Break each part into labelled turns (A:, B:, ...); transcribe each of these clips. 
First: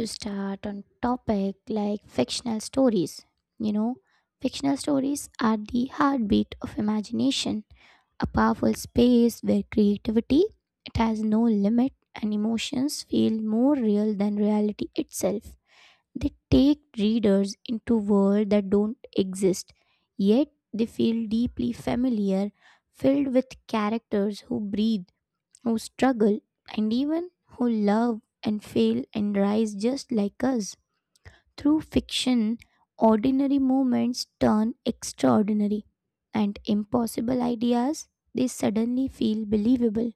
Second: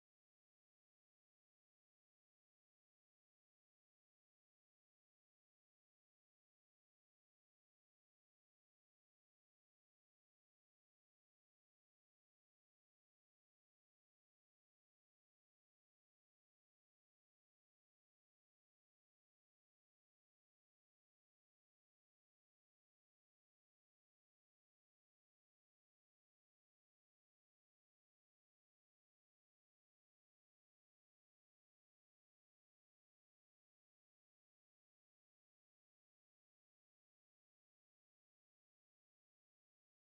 A: to start on topic like fictional stories. You know, fictional stories are the heartbeat of imagination, a powerful space where creativity it has no limit and emotions feel more real than reality itself. They take readers into world that don't exist, yet they feel deeply familiar, filled with characters who breathe, who struggle, and even who love and fail and rise just like us. Through fiction, ordinary moments turn extraordinary and impossible ideas they suddenly feel believable.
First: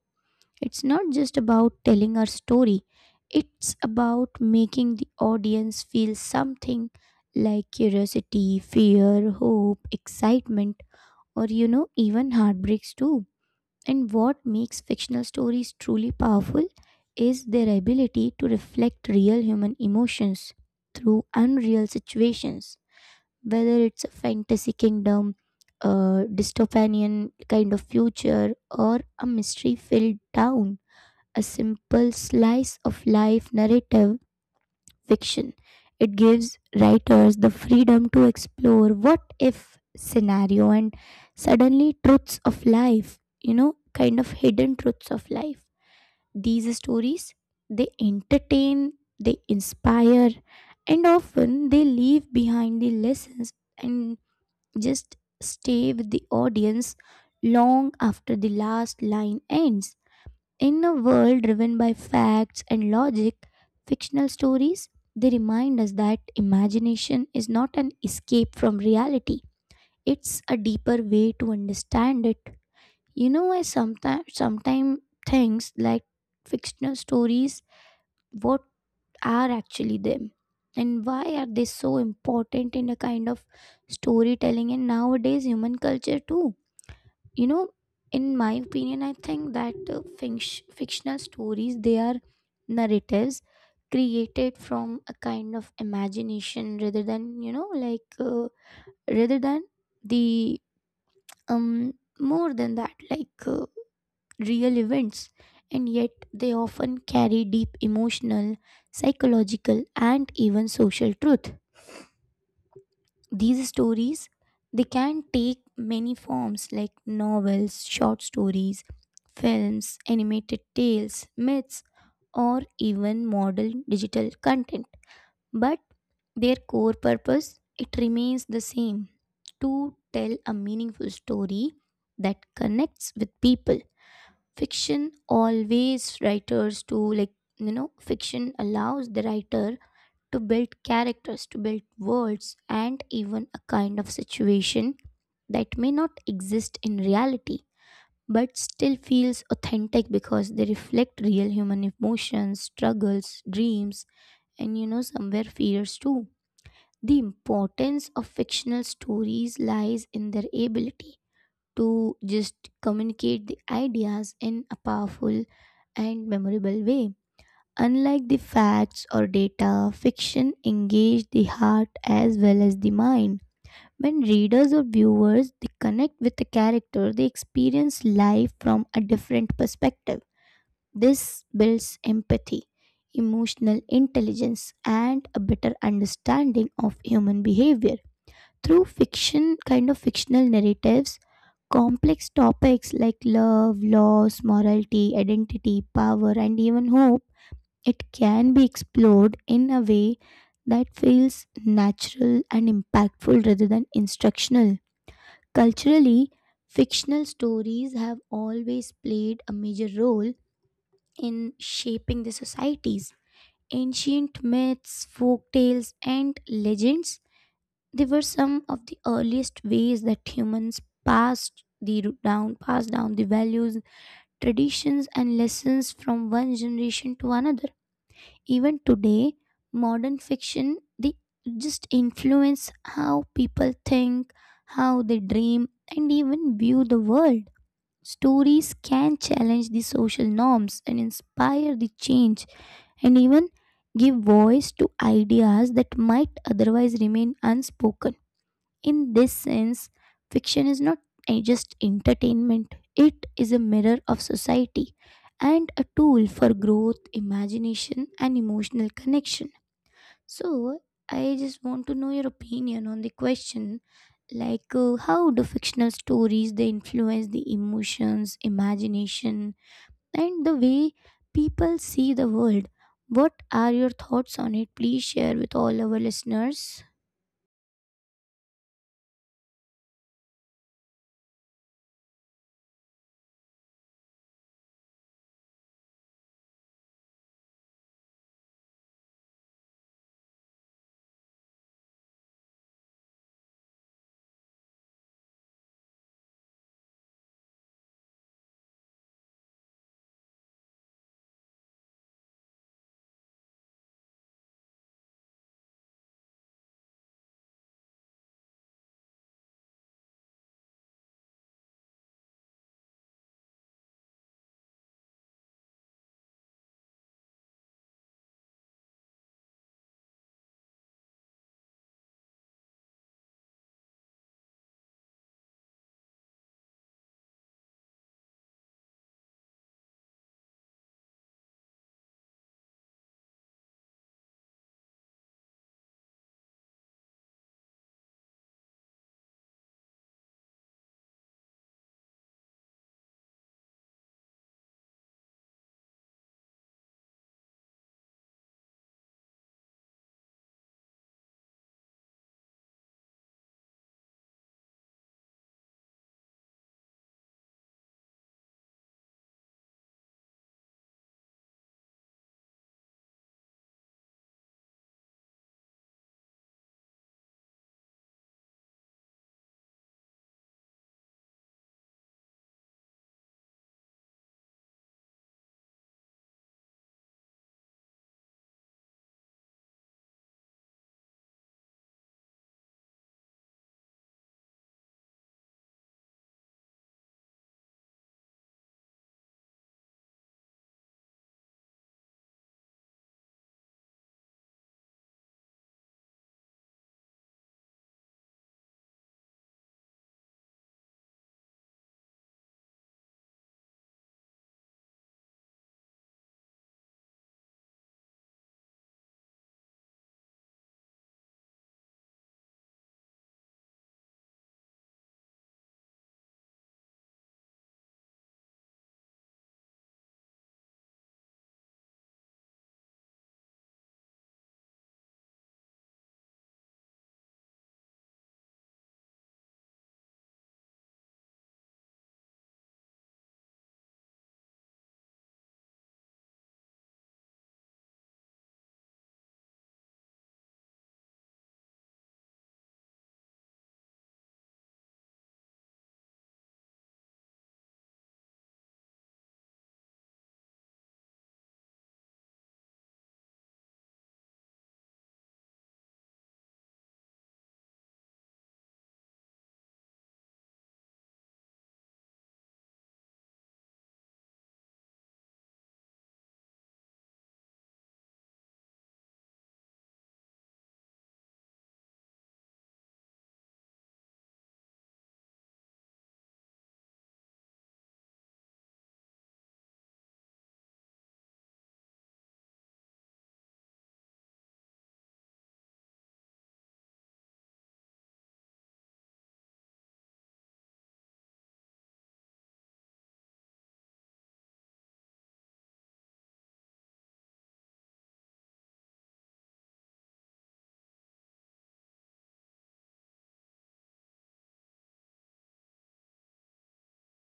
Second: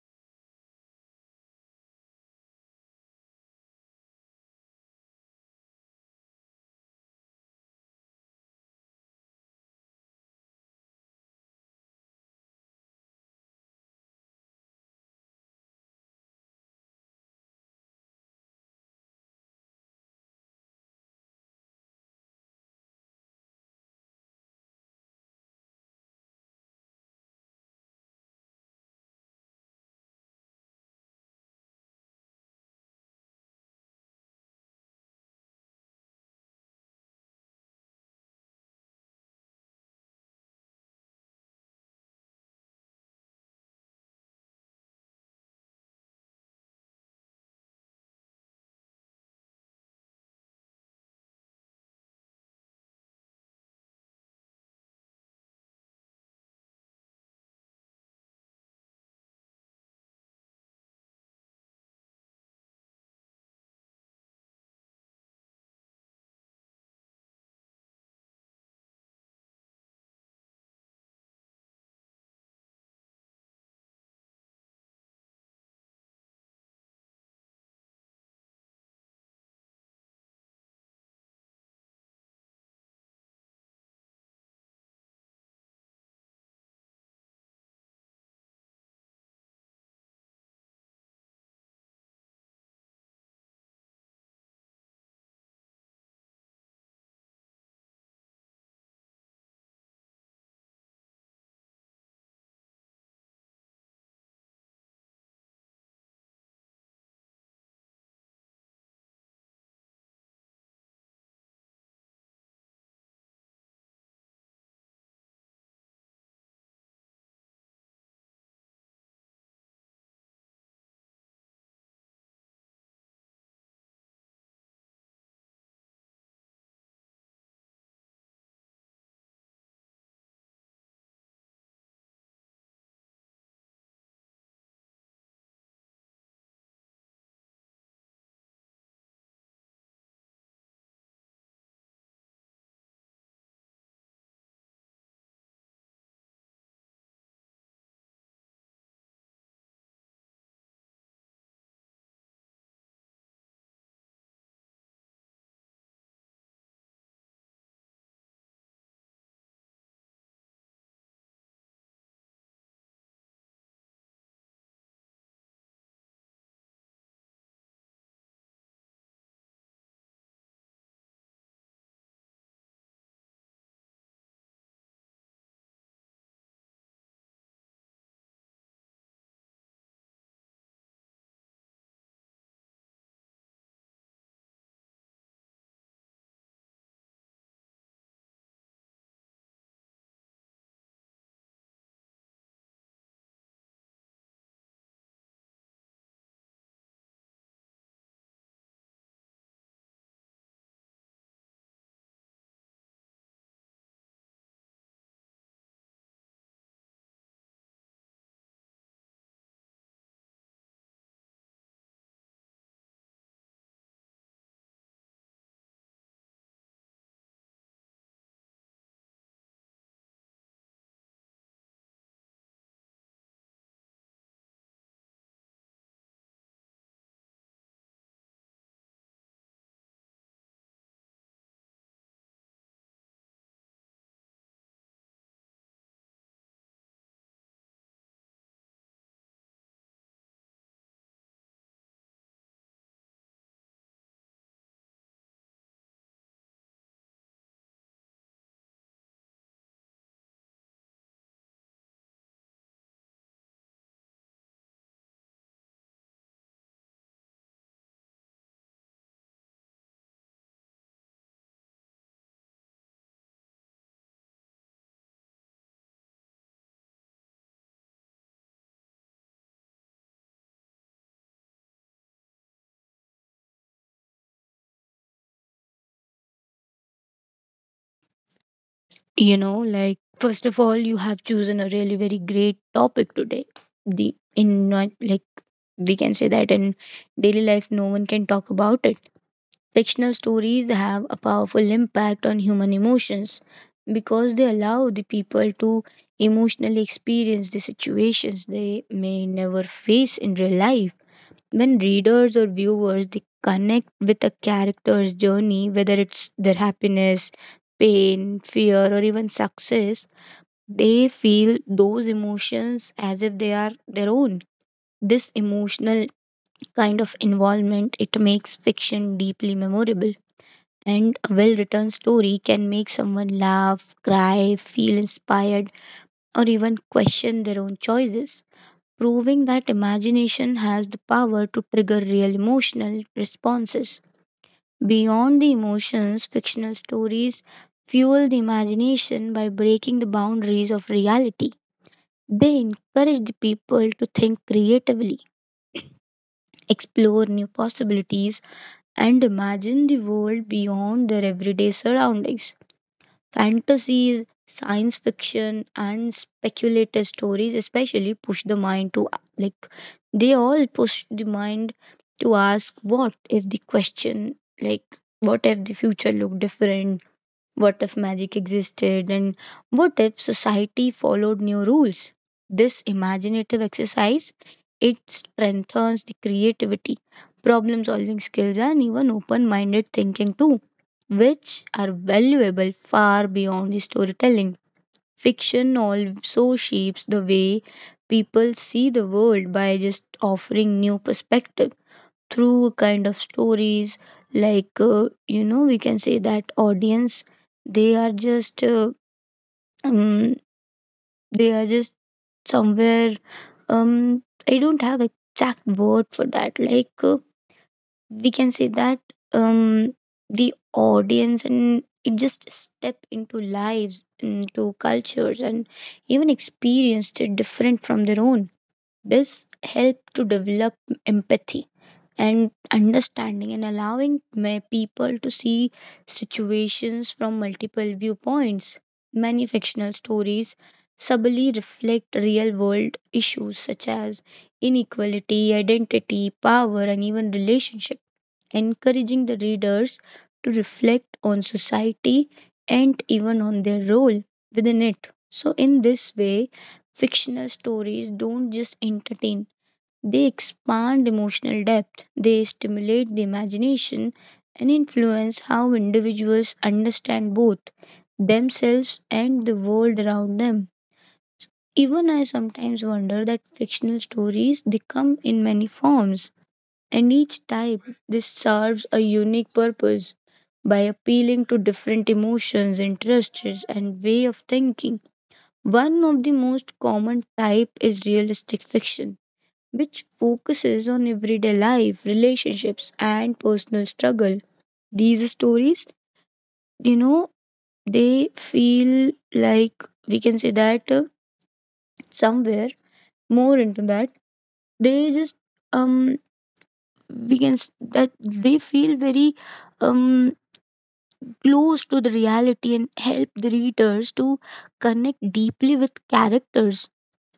A: It's not just about telling our story, it's about making the audience feel something like curiosity, fear, hope, excitement, or even heartbreaks too. And what makes fictional stories truly powerful is their ability to reflect real human emotions through unreal situations, whether it's a fantasy kingdom, a dystopian kind of future, or a mystery filled town. A simple slice of life narrative fiction. It gives writers the freedom to explore what if scenario and suddenly truths of life, kind of hidden truths of life. These stories, they entertain, they inspire, and often they leave behind the lessons and just stay with the audience long after the last line ends. In a world driven by facts and logic, fictional stories they remind us that imagination is not an escape from reality. It's a deeper way to understand it. I sometimes things like fictional stories, what are actually them? And why are they so important in a kind of storytelling and nowadays human culture too? you know in my opinion I think that fictional stories they are narratives created from a kind of imagination rather than rather than the um more than that real events, and yet they often carry deep emotional, psychological, and even social truth. These stories, they can take many forms like novels, short stories, films, animated tales, myths, or even modern digital content, but their core purpose it remains the same: to tell a meaningful story that connects with people. Fiction always writers to like Fiction allows the writer to build characters, to build worlds, and even a kind of situation that may not exist in reality but still feels authentic because they reflect real human emotions, struggles, dreams, and somewhere fears too. The importance of fictional stories lies in their ability to just communicate the ideas in a powerful and memorable way. Unlike the facts or data, fiction engages the heart as well as the mind. When readers or viewers they connect with the character, they experience life from a different perspective. This builds empathy, emotional intelligence, and a better understanding of human behavior. Through fiction, kind of fictional narratives, complex topics like love, loss, morality, identity, power, and even hope it can be explored in a way that feels natural and impactful rather than instructional. Culturally, fictional stories have always played a major role in shaping the societies. Ancient myths, folk tales, and legends, they were some of the earliest ways that humans passed down the values, traditions, and lessons from one generation to another. Even today, modern fiction they just influence how people think, how they dream, and even view the world. Stories can challenge the social norms and inspire the change and even give voice to ideas that might otherwise remain unspoken. In this sense, fiction is not just entertainment, it is a mirror of society and a tool for growth, imagination, and emotional connection. So, I just want to know your opinion on the question like how do fictional stories they influence the emotions, imagination, and the way people see the world? What are your thoughts on it? Please share with all our listeners.
B: You know, like, first of all, you have chosen a really very great topic today. The in not like we can say that in daily life, no one can talk about it. Fictional stories have a powerful impact on human emotions because they allow the people to emotionally experience the situations they may never face in real life. When readers or viewers they connect with a character's journey, whether it's their happiness, pain, fear, or even success, they feel those emotions as if they are their own. This emotional kind of involvement it makes fiction deeply memorable. And a well written story can make someone laugh, cry, feel inspired, or even question their own choices proving that imagination has the power to trigger real emotional responses. Beyond the emotions, fictional stories fuel the imagination by breaking the boundaries of reality. They encourage the people to think creatively, explore new possibilities, and imagine the world beyond their everyday surroundings. Fantasies, science fiction, and speculative stories especially push the mind to like they all push the mind to ask what if the question, like what if the future looked different, what if magic existed? And what if society followed new rules? This imaginative exercise it strengthens the creativity, problem solving skills, and even open minded thinking too, which are valuable far beyond the storytelling. Fiction also shapes the way people see the world by just offering new perspectives through kind of stories like you know we can say that audience they are just uh, um, they are just somewhere um I don't have exact word for that like we can say that um the audience and it just step into lives into cultures and even experience it different from their own. This helps to develop empathy and understanding and allowing people to see situations from multiple viewpoints. Many fictional stories subtly reflect real world issues such as inequality, identity, power, and even relationships encouraging the readers to reflect on society and even on their role within it. So, in this way, fictional stories don't just entertain, they expand emotional depth, they stimulate the imagination, and influence how individuals understand both themselves and the world around them. Even I sometimes wonder that fictional stories they come in many forms and each type this serves a unique purpose by appealing to different emotions, interests, and way of thinking. One of the most common type is realistic fiction, which focuses on everyday life, relationships, and personal struggle. These stories, you know, they feel like we can say that somewhere more into that. They just um that they feel very um close to the reality and help the readers to connect deeply with characters,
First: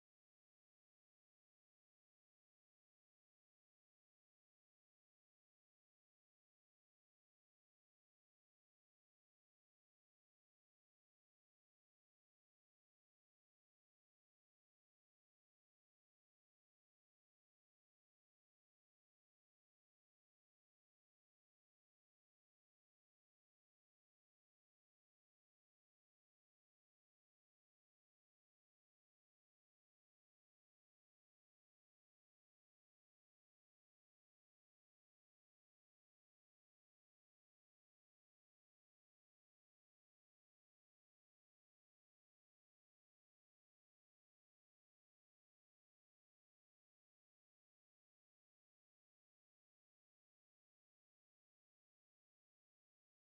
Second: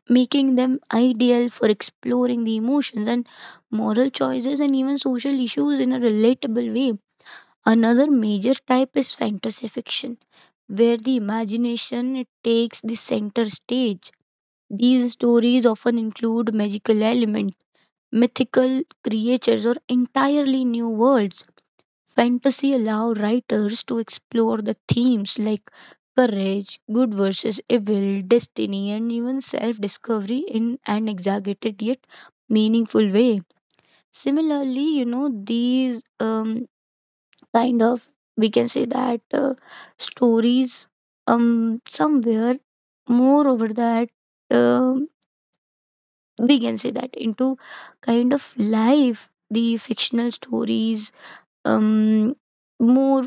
B: making them ideal for exploring the emotions and moral choices and even social issues in a relatable way. Another major type is fantasy fiction, where the imagination it takes the center stage. These stories often include magical elements, mythical creatures, or entirely new worlds. Fantasy allow writers to explore the themes like courage, good versus evil, destiny, and even self discovery in an exaggerated yet meaningful way. Similarly, you know, these kind of, we can say that stories, somewhere more over that, um we can say that into kind of life, the fictional stories um more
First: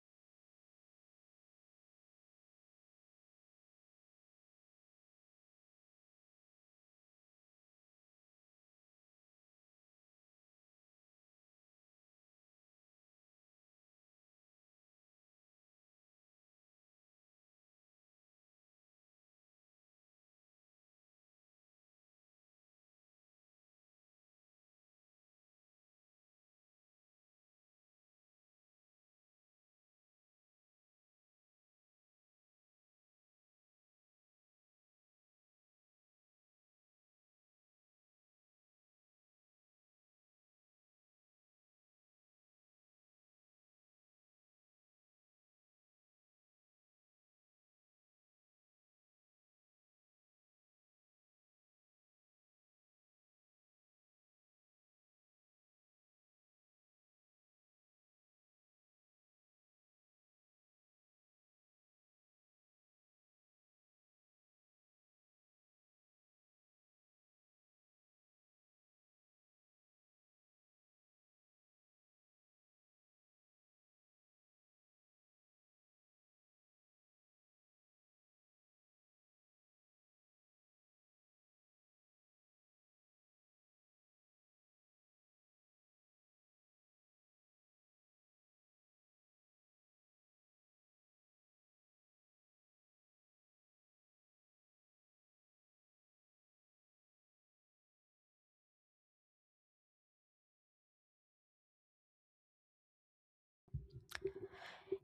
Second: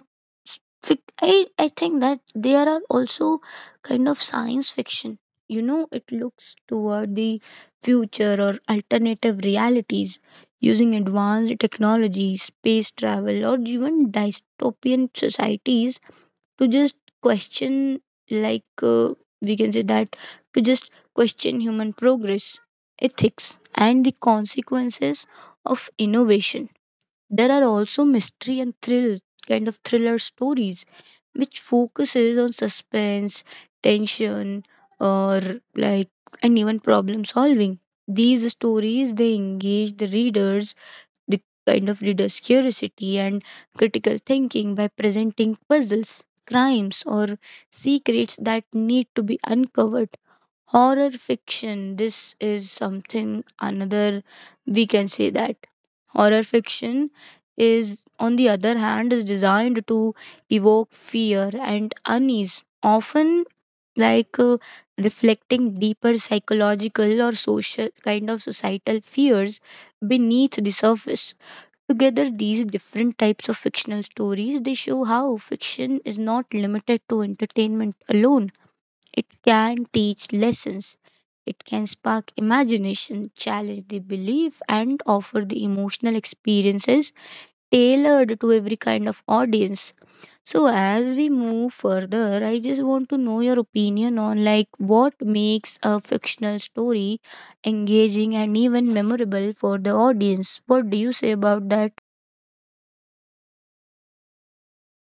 B: I think that there are also kind of science fiction. You know it looks toward the future or alternative realities using advanced technology space travel or even dystopian societies to just question like we can say that to just question human progress ethics and the consequences of innovation. There are also mystery and thrill kind of thriller stories which focuses on suspense, tension, or like and even problem solving. These stories they engage the readers, the kind of readers curiosity and critical thinking by presenting puzzles, crimes or secrets that need to be uncovered. Horror fiction this is something another we can say that horror fiction is on the other hand is designed to evoke fear and unease often like reflecting deeper psychological or social kind of societal fears beneath the surface. Together these different types of fictional stories they show how fiction is not limited to entertainment alone. It can teach lessons. It can spark imagination, challenge the belief, and offer the emotional experiences tailored to every kind of audience. So, as we move further, I just want to know your opinion on like what makes a fictional story engaging and even memorable for the audience. What do you say about that?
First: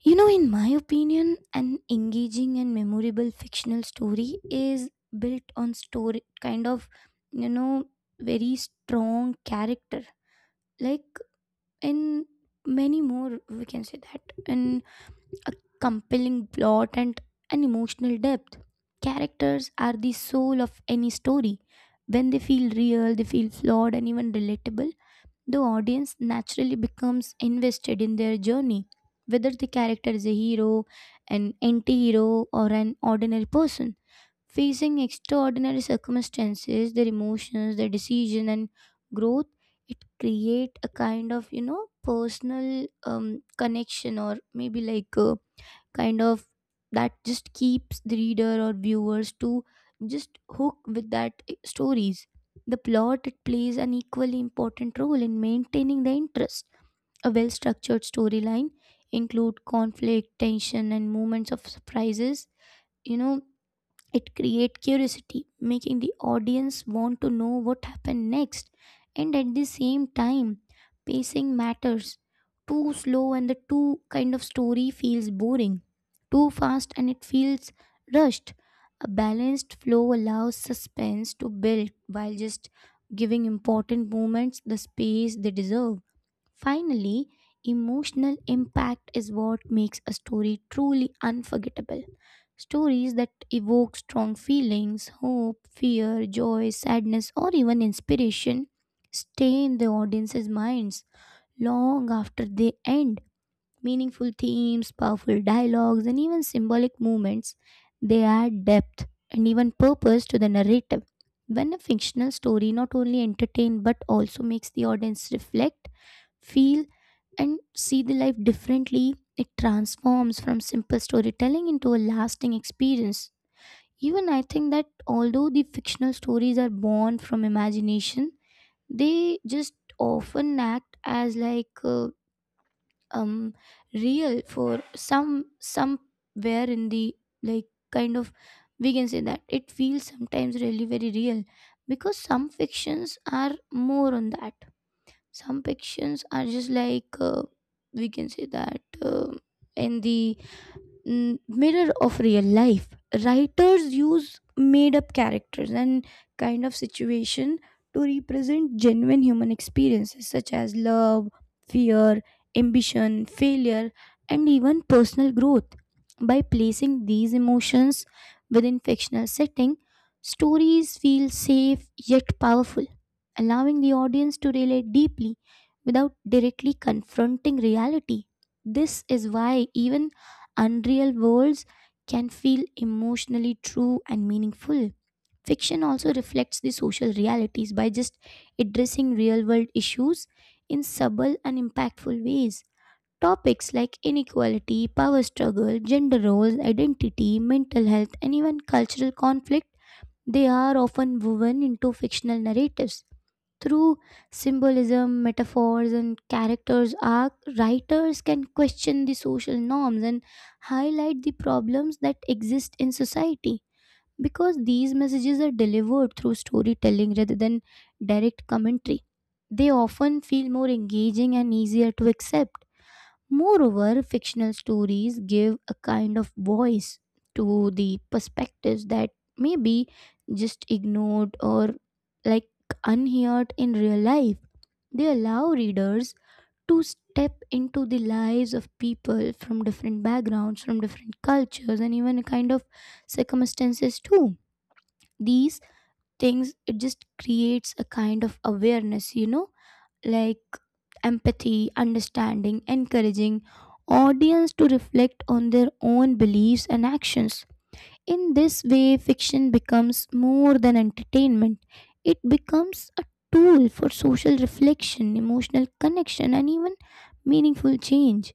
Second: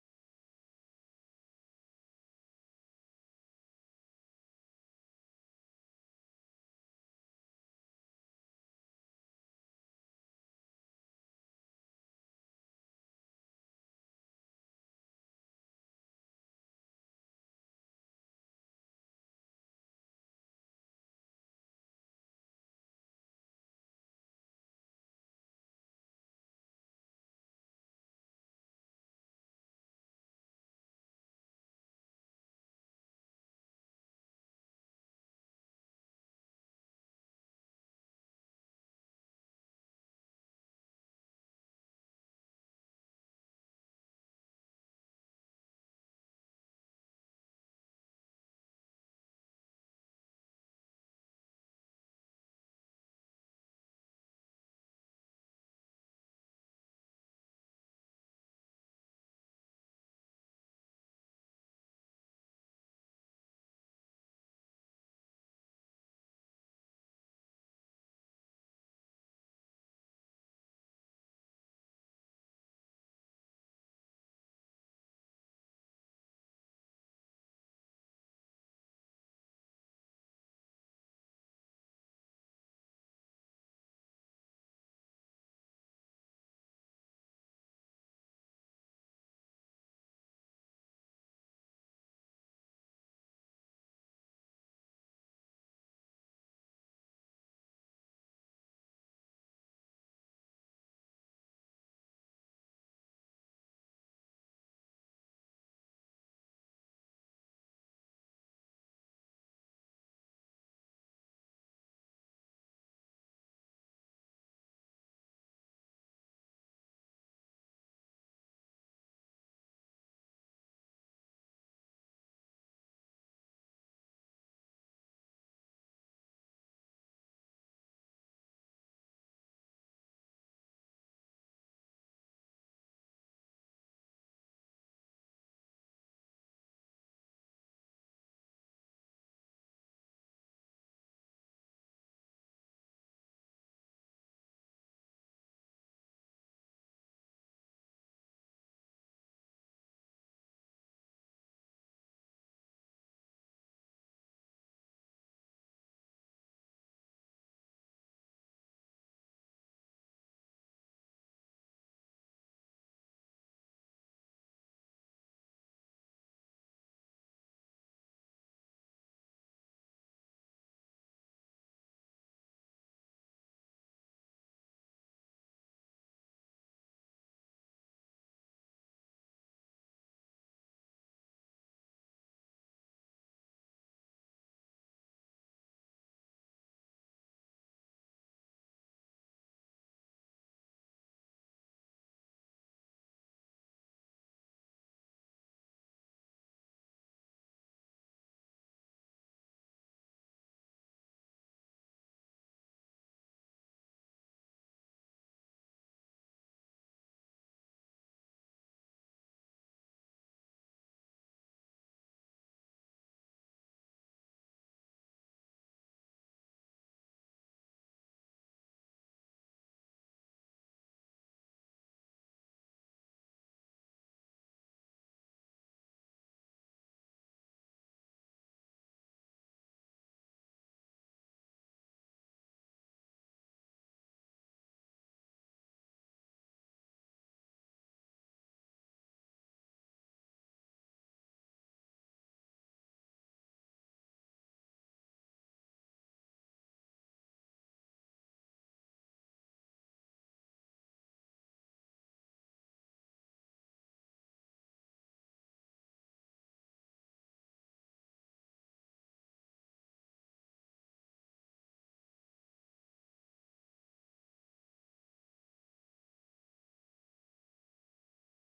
A: You know, in my opinion, an engaging and memorable fictional story is built on story kind of, you know, very strong character. Like in many more, we can say that in compelling plot and an emotional depth. Characters are the soul of any story. When they feel real, they feel flawed and even relatable, the audience naturally becomes invested in their journey, whether the character is a hero, an anti hero, or an ordinary person. Facing extraordinary circumstances, their emotions, their decision, and growth, it create a kind of personal connection, or maybe like a kind of that just keeps the reader or viewers to just hook with stories. The plot it plays an equally important role in maintaining the interest. A well structured storyline include conflict, tension, and moments of surprises. You know, it creates curiosity, making the audience want to know what happened next. And at the same time, pacing matters. Too slow and the too kind of story feels boring. Too fast and it feels rushed. A balanced flow allows suspense to build while just giving important moments the space they deserve. Finally, emotional impact is what makes a story truly unforgettable. Stories that evoke strong feelings, hope, fear, joy, sadness, or even inspiration stay in the audience's minds long after they end. Meaningful themes, powerful dialogues, and even symbolic movements, they add depth and even purpose to the narrative. When a fictional story not only entertains but also makes the audience reflect, feel, and see the life differently. It transforms from simple storytelling into a lasting experience. Even I think that although the fictional stories are born from imagination, they just often act as um real for some somewhere in the like kind of we can say that it feels sometimes really very real because some fictions are more on that, some fictions are just we can say that in the mirror of real life. Writers use made up characters and kind of situation to represent genuine human experiences such as love, fear, ambition, failure, and even personal growth. By placing these emotions within fictional setting, stories feel safe yet powerful, allowing the audience to relate deeply without directly confronting reality. This is why even unreal worlds can feel emotionally true and meaningful. Fiction also reflects the social realities by just addressing real world issues in subtle and impactful ways. Topics like inequality, power struggle, gender roles, identity, mental health, and even cultural conflict, they are often woven into fictional narratives. Through symbolism, metaphors, and characters arc, writers can question the social norms and highlight the problems that exist in society. Because these messages are delivered through storytelling rather than direct commentary, they often feel more engaging and easier to accept. Moreover, fictional stories give a kind of voice to the perspectives that may be just ignored or like unheard in real life. They allow readers to step into the lives of people from different backgrounds, from different cultures, and even a kind of circumstances too. These things, it just creates a kind of awareness, like empathy, understanding, encouraging audience to reflect on their own beliefs and actions. In this way, fiction becomes more than entertainment. It becomes a tool for social reflection, emotional connection, and even meaningful change.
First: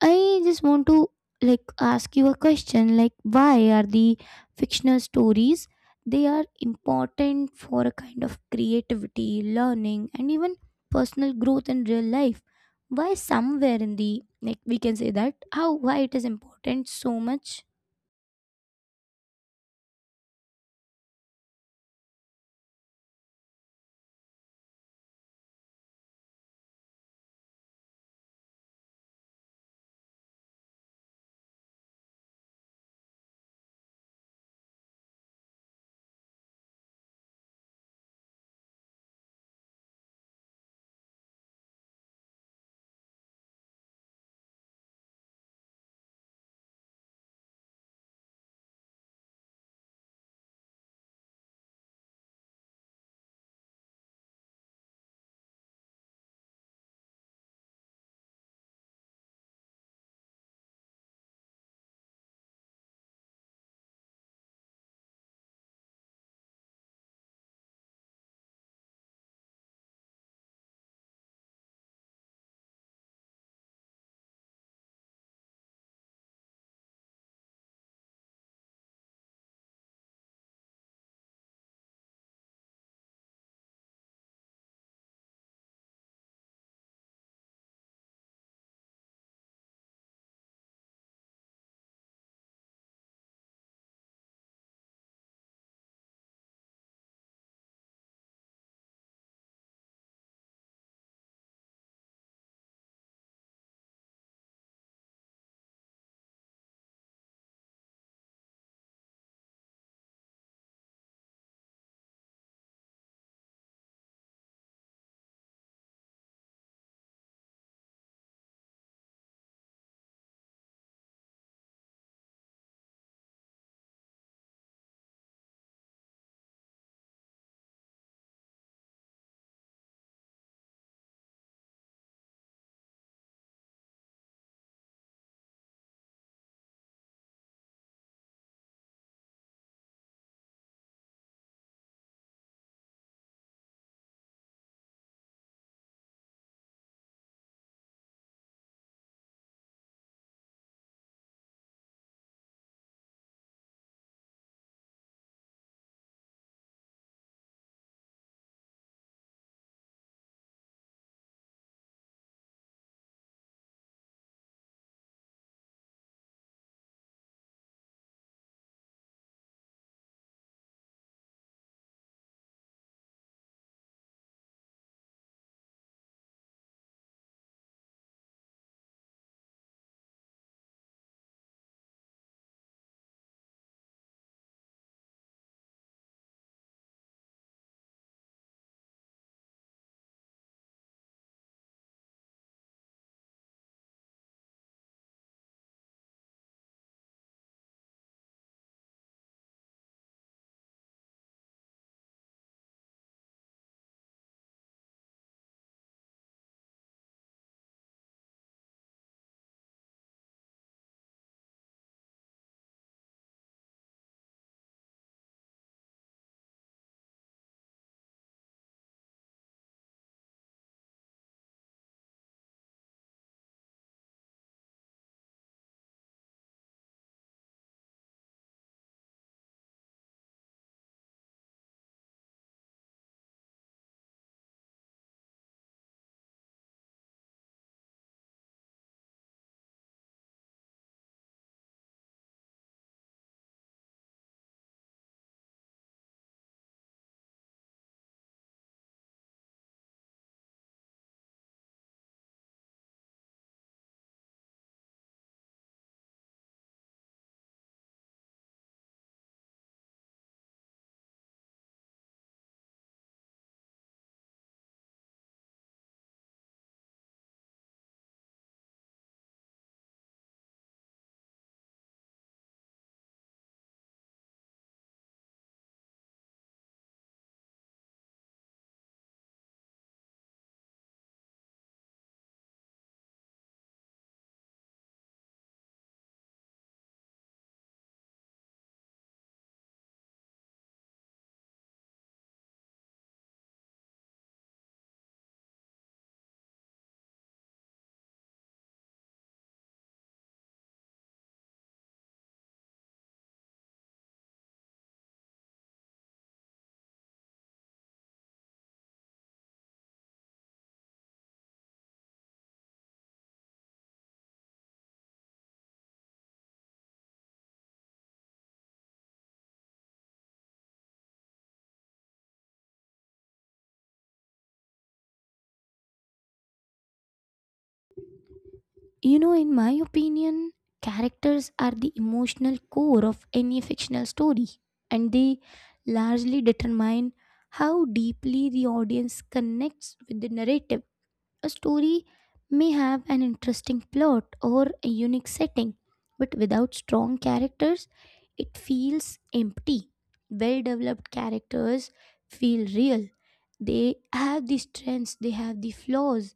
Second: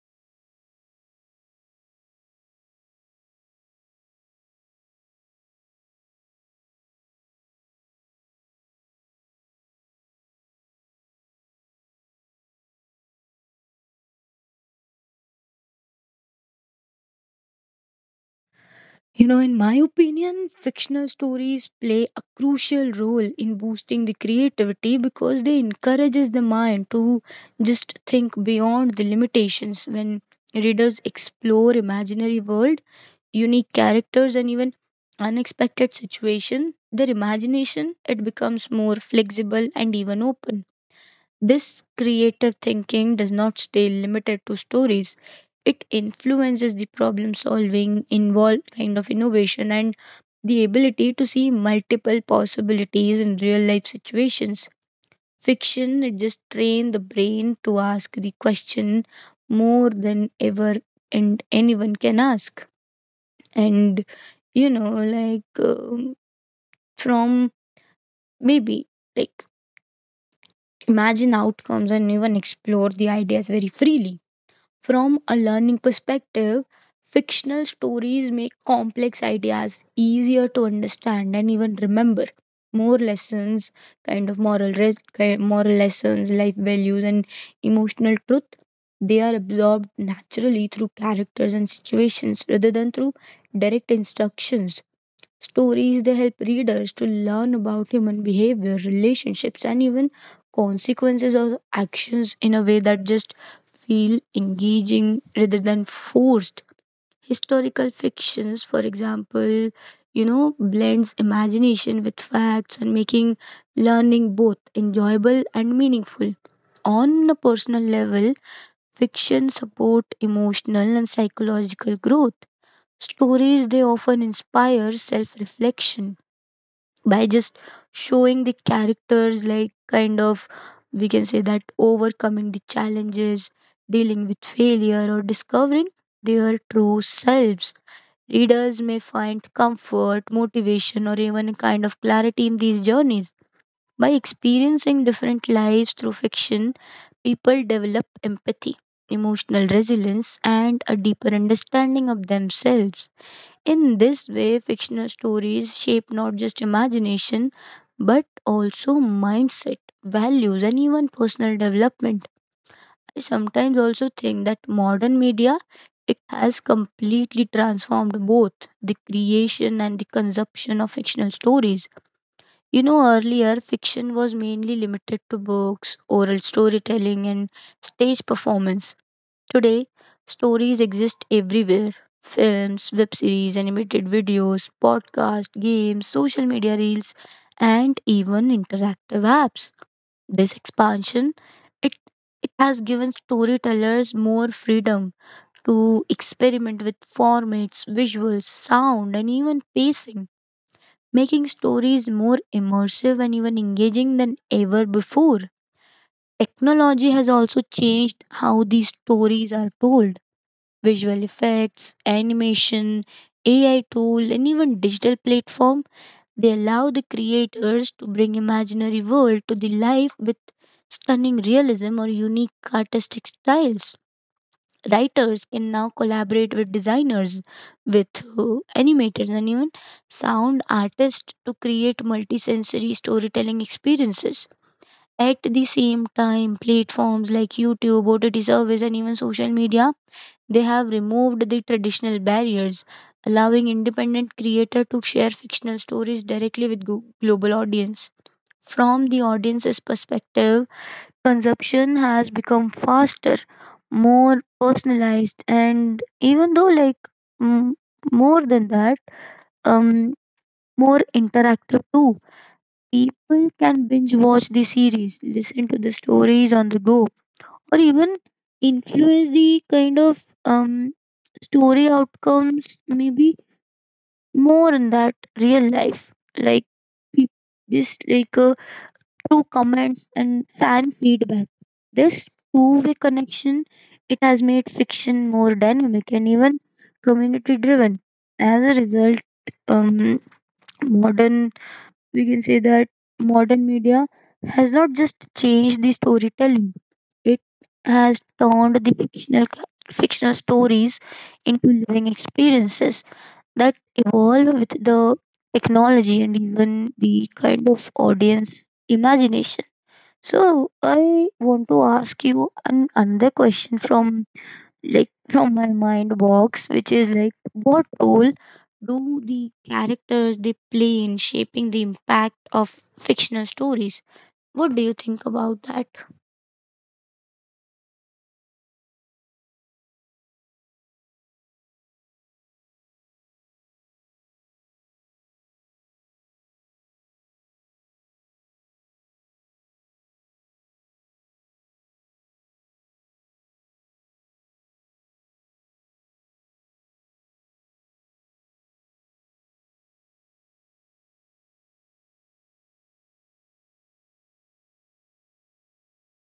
A: I just want to like ask you a question like why are the fictional stories they are important for a kind of creativity, learning, and even personal growth in real life. Why somewhere in the like we can say that how why it is important so much?
B: You know, in my opinion, fictional stories play a crucial role in boosting the creativity because they encourages the mind to just think beyond the limitations when readers explore imaginary world, unique characters and even unexpected situation, their imagination it becomes more flexible and even open. This creative thinking does not stay limited to stories. It influences the problem solving, involve kind of innovation, and the ability to see multiple possibilities in real life situations. Fiction it just train the brain to ask the question more than ever and anyone can ask. And you know, like from maybe like imagine outcomes and even explore the ideas very freely. From a learning perspective, fictional stories make complex ideas easier to understand and even remember. More lessons, kind of moral, moral lessons, life values, and emotional truth, they are absorbed naturally through characters and situations rather than through direct instructions. Stories they help readers to learn about human behavior, relationships, and even consequences of actions in a way that just feel engaging rather than forced. Historical fictions, for example, you know, blends imagination with facts and making learning both enjoyable and meaningful. On a personal level, fiction support emotional and psychological growth. Stories they often inspire self-reflection by just showing the characters like kind of we can say that overcoming the challenges, dealing with failure or discovering their true selves. Readers may find comfort motivation or even a kind of clarity in these journeys. By experiencing different lives through fiction people develop empathy, emotional resilience and a deeper understanding of themselves. In this way, fictional stories shape not just imagination but also mindset, values, and even personal development. I sometimes also think that modern media it has completely transformed both the creation and the consumption of fictional stories. You know, earlier fiction was mainly limited to books, oral storytelling, and stage performance. Today, stories exist everywhere films, web series, animated videos, podcasts, games, social media reels, and even interactive apps. This expansion it, it has given storytellers more freedom to experiment with formats, visuals, sound, and even pacing, making stories more immersive and even engaging than ever before. Technology has also changed how these stories are told visual effects, animation, AI tool, and even digital platform. They allow the creators to bring imaginary world to the life with stunning realism or unique artistic styles. Writers can now collaborate with designers, with animators, and even sound artists to create multisensory storytelling experiences. At the same time, platforms like YouTube, OTT service, and even social media they have removed the traditional barriers, allowing independent creator to share fictional stories directly with global audience. From the audience's perspective, consumption has become faster, more personalized, and even though like mm, more than that, um, more interactive too. People can binge watch the series, listen to the stories on the go, or even influence the kind of story outcomes maybe more in that real life like peop- this like through comments and fan feedback this two-way connection it has made fiction more dynamic and even community driven. As a result um modern we can say that modern media has not just changed the storytelling, it has turned the fictional stories into living experiences that evolve with the technology and even the kind of audience imagination. So I want to ask you an, another question from like from my mind box, which is like what role do the characters they play in shaping the impact of fictional stories? What do you think about that?
A: You know, in my opinion, characters are the emotional core of any fictional story and they largely determine how deeply the audience connects with the narrative. A story may have an interesting plot or a unique setting, but without strong characters, it feels empty. Well developed characters feel real. They have the strengths, they have the flaws,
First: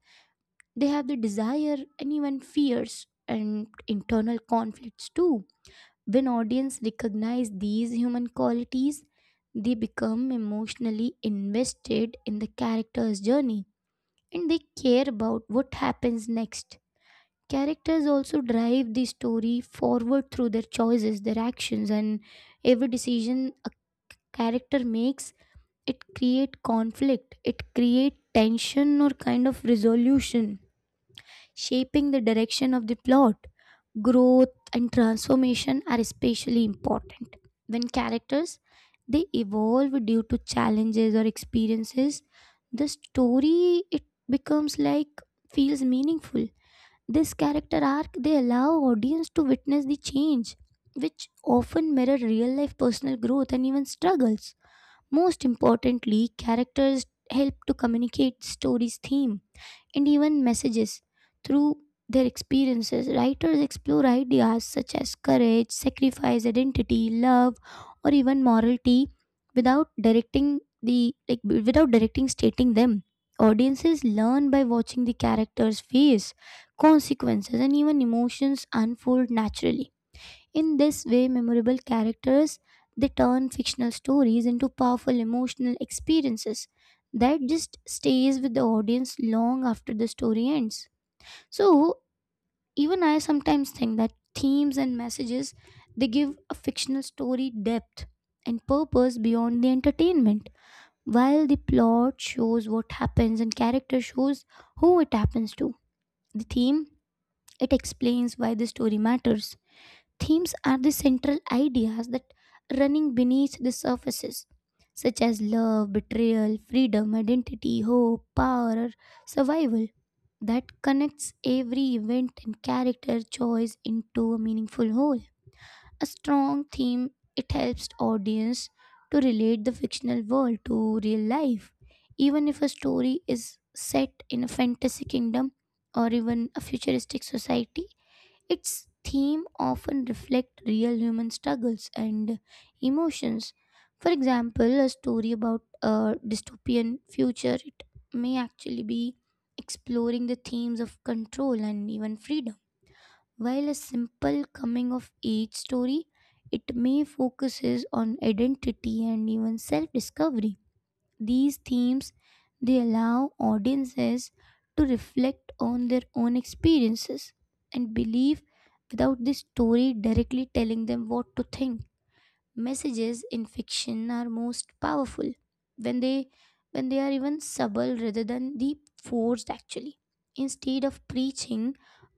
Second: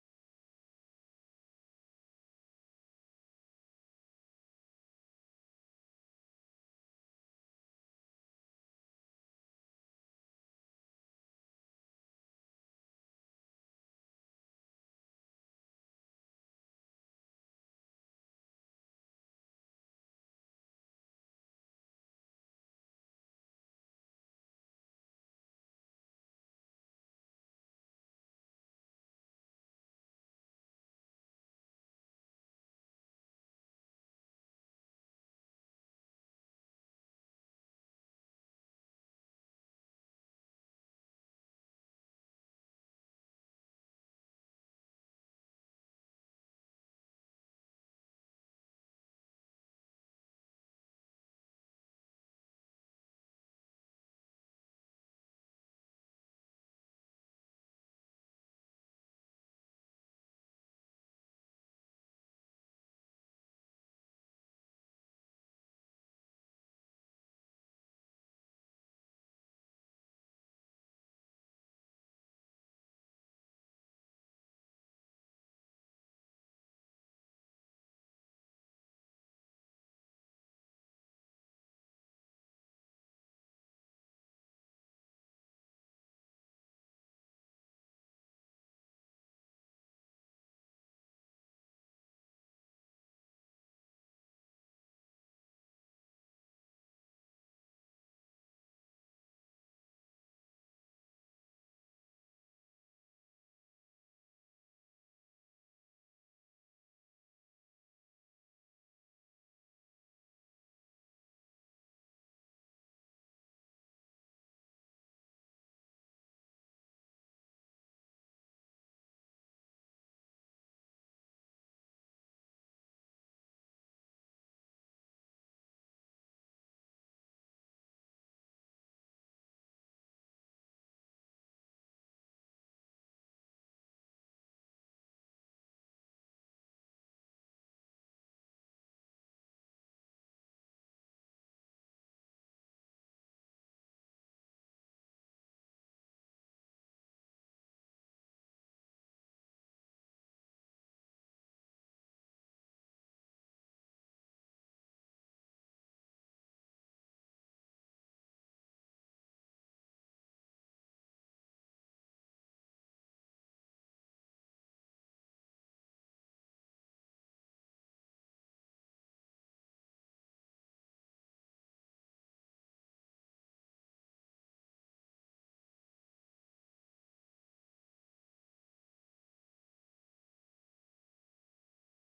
A: they have the desire and even fears and internal conflicts too. When audience recognize these human qualities, they become emotionally invested in the character's journey and they care about what happens next. Characters also drive the story forward through their choices, their actions, and every decision a character makes, it create conflict, it create tension or kind of resolution shaping the direction of the plot. Growth and transformation are especially important when characters they evolve due to challenges or experiences. The story it becomes like feels meaningful. This character arc they allow audience to witness the change, which often mirror real life personal growth and even struggles. Most importantly, characters help to communicate story's theme and even messages. Through their experiences, writers explore ideas such as courage, sacrifice, identity, love, or even morality without directing the like b- without directing stating them. Audiences learn by watching the characters face consequences and even emotions unfold naturally. In this way, memorable characters they turn fictional stories into powerful emotional experiences that just stays with the audience long after the story ends. So, even I sometimes think that themes and messages they give a fictional story depth and purpose beyond the entertainment, while the plot shows what happens and character shows who it happens to. The theme it explains why the story matters. Themes are the central ideas that running beneath the surfaces, such as love, betrayal, freedom, identity, hope, power, or survival, that connects every event and character choice into a meaningful whole. A strong theme it helps audience to relate the fictional world to real life. Even if a story is set in a fantasy kingdom or even a futuristic society, its theme often reflect real human struggles and emotions. For example, a story about a dystopian future it may actually be exploring the themes of control and even freedom, while a simple coming of age story it may focuses on identity and even self discovery. These themes they allow audiences to reflect on their own experiences and believe without the story directly telling them what to think. Messages in fiction are most powerful when they are even subtle rather than the forced actually. Instead of preaching,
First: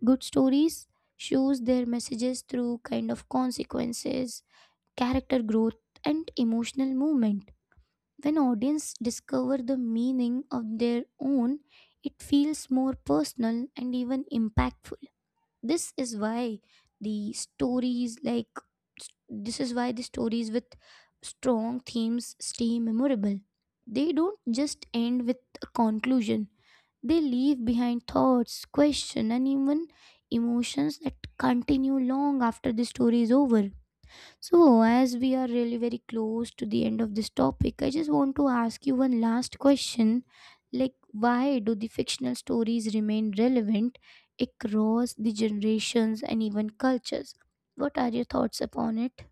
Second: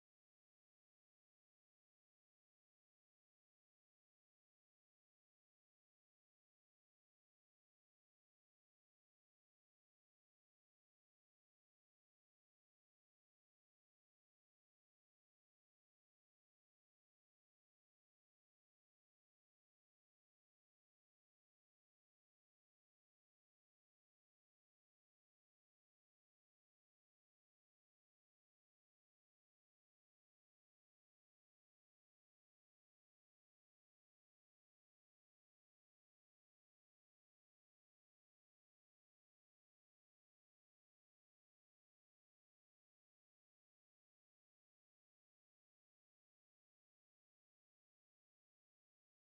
A: good stories shows their messages through kind of consequences, character growth, and emotional movement. When audience discover the meaning of their own, it feels more personal and even impactful. This is why the stories like this is why the stories with strong themes stay memorable. They don't just end with a conclusion. They leave behind thoughts, questions, and even emotions that continue long after the story is over. So, as we are really very close to the end of this topic, I just want to ask you one last question. Like, why do the fictional stories remain relevant across the generations and even cultures? What are your thoughts upon it?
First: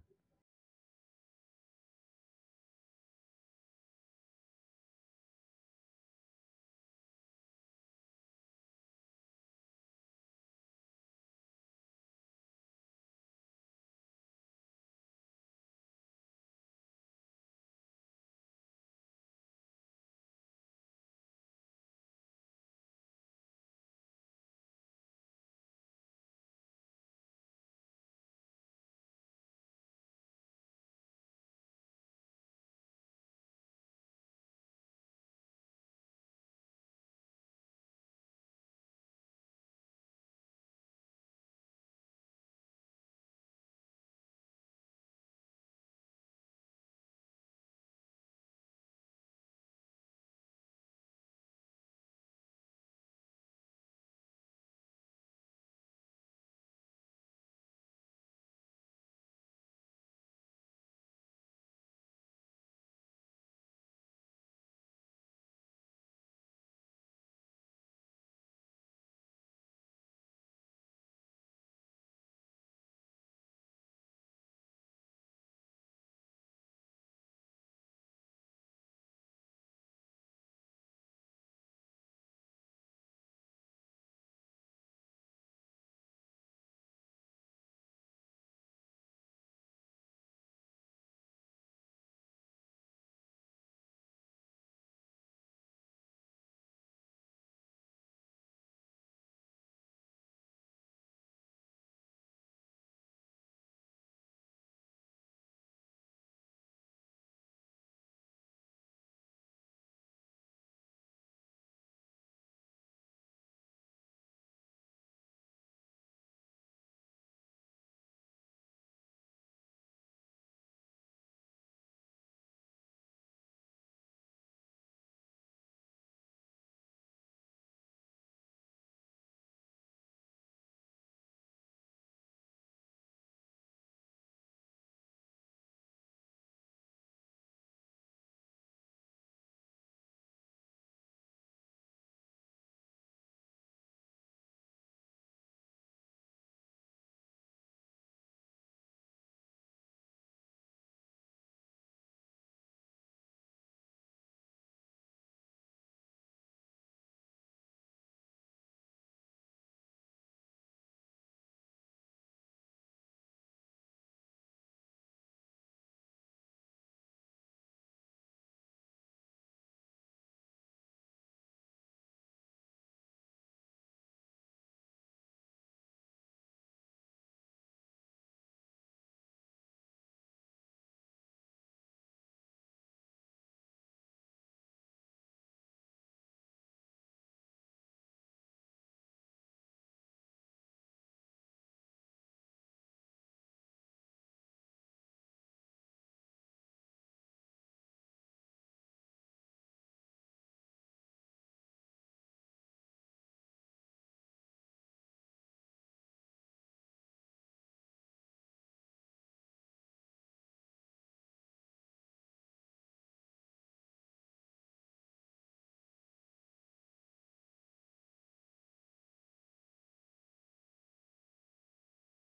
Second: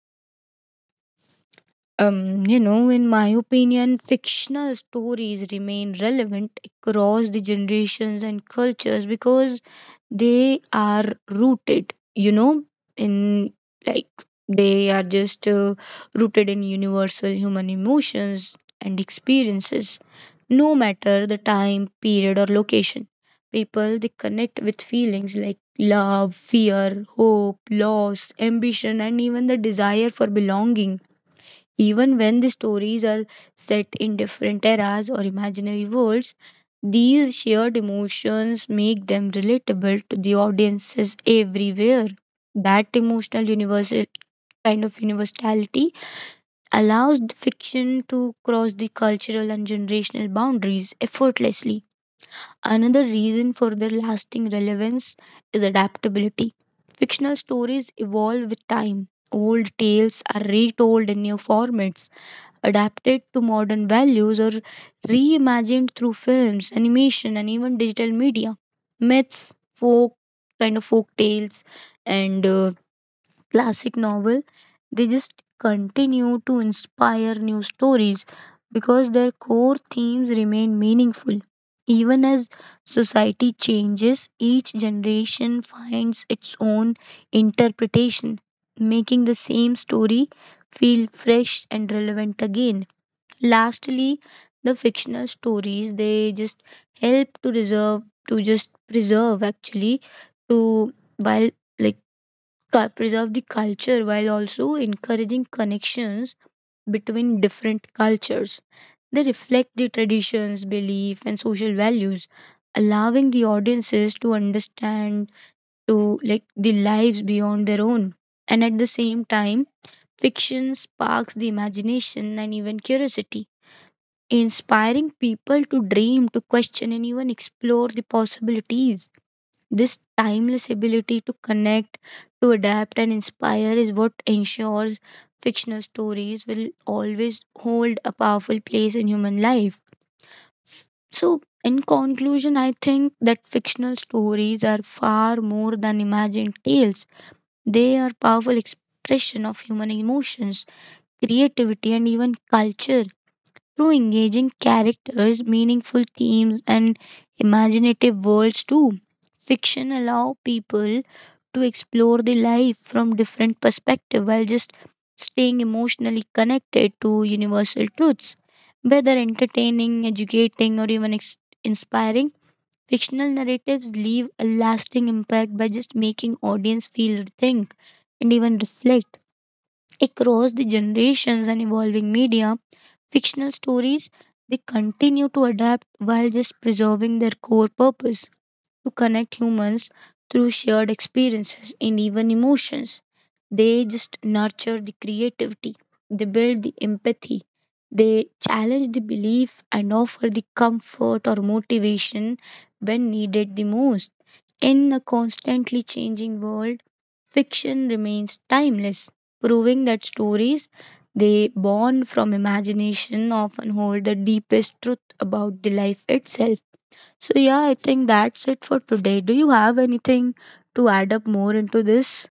B: You know, in my opinion, fictional stories remain relevant across the generations and cultures because they are rooted, you know, in like they are just rooted in universal human emotions and experiences, no matter the time, period, or location. People they connect with feelings like love, fear, hope, loss, ambition, and even the desire for belonging. Even when the stories are set in different eras or imaginary worlds, these shared emotions make them relatable to the audiences everywhere. That emotional universal kind of universality allows the fiction to cross the cultural and generational boundaries effortlessly. Another reason for their lasting relevance is adaptability. Fictional stories evolve with time. Old tales are retold in new formats, adapted to modern values, or reimagined through films, animation, and even digital media. Myths, folk, kind of folk tales, and classic novel, they just continue to inspire new stories because their core themes remain meaningful. Even as society changes, each generation finds its own interpretation, making the same story feel fresh and relevant again. Lastly, the fictional stories they just help to reserve to just preserve actually to while like preserve the culture while also encouraging connections between different cultures. They reflect the traditions, belief, and social values, allowing the audiences to understand to like the lives beyond their own. And at the same time, fiction sparks the imagination and even curiosity, inspiring people to dream, to question, and even explore the possibilities. This timeless ability to connect, to adapt, and inspire is what ensures fictional stories will always hold a powerful place in human life. So, in conclusion, I think that fictional stories are far more than imagined tales. They are powerful expression of human emotions, creativity, and even culture through engaging characters, meaningful themes, and imaginative worlds too. Fiction allow people to explore the life from different perspective while just staying emotionally connected to universal truths. Whether entertaining, educating, or even inspiring, fictional narratives leave a lasting impact by just making audience feel, think, and even reflect. Across the generations and evolving media, fictional stories they continue to adapt while just preserving their core purpose to connect humans through shared experiences and even emotions. They just nurture the creativity, they build the empathy, they challenge the belief and offer the comfort or motivation when needed the most. In a constantly changing world, fiction remains timeless, proving that stories they born from imagination often hold the deepest truth about the life itself. So, yeah, I think that's it for today. Do you have anything to add up more into this?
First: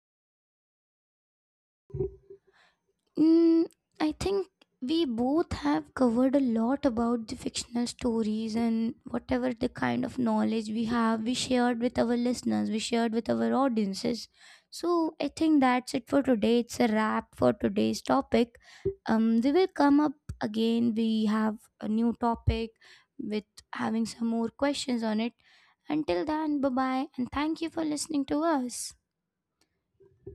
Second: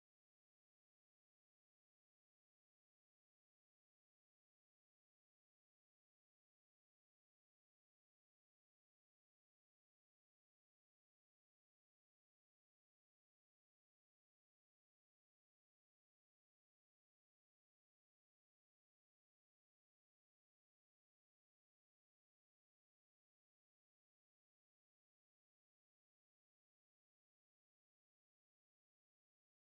A: Mm, I think we both have covered a lot about the fictional stories and whatever the kind of knowledge we have, we shared with our listeners, we shared with our audiences. So I think that's it for today. It's a wrap for today's topic. We will come up again. We have a new topic with having some more questions on it. Until then, bye bye, and thank you for listening to us.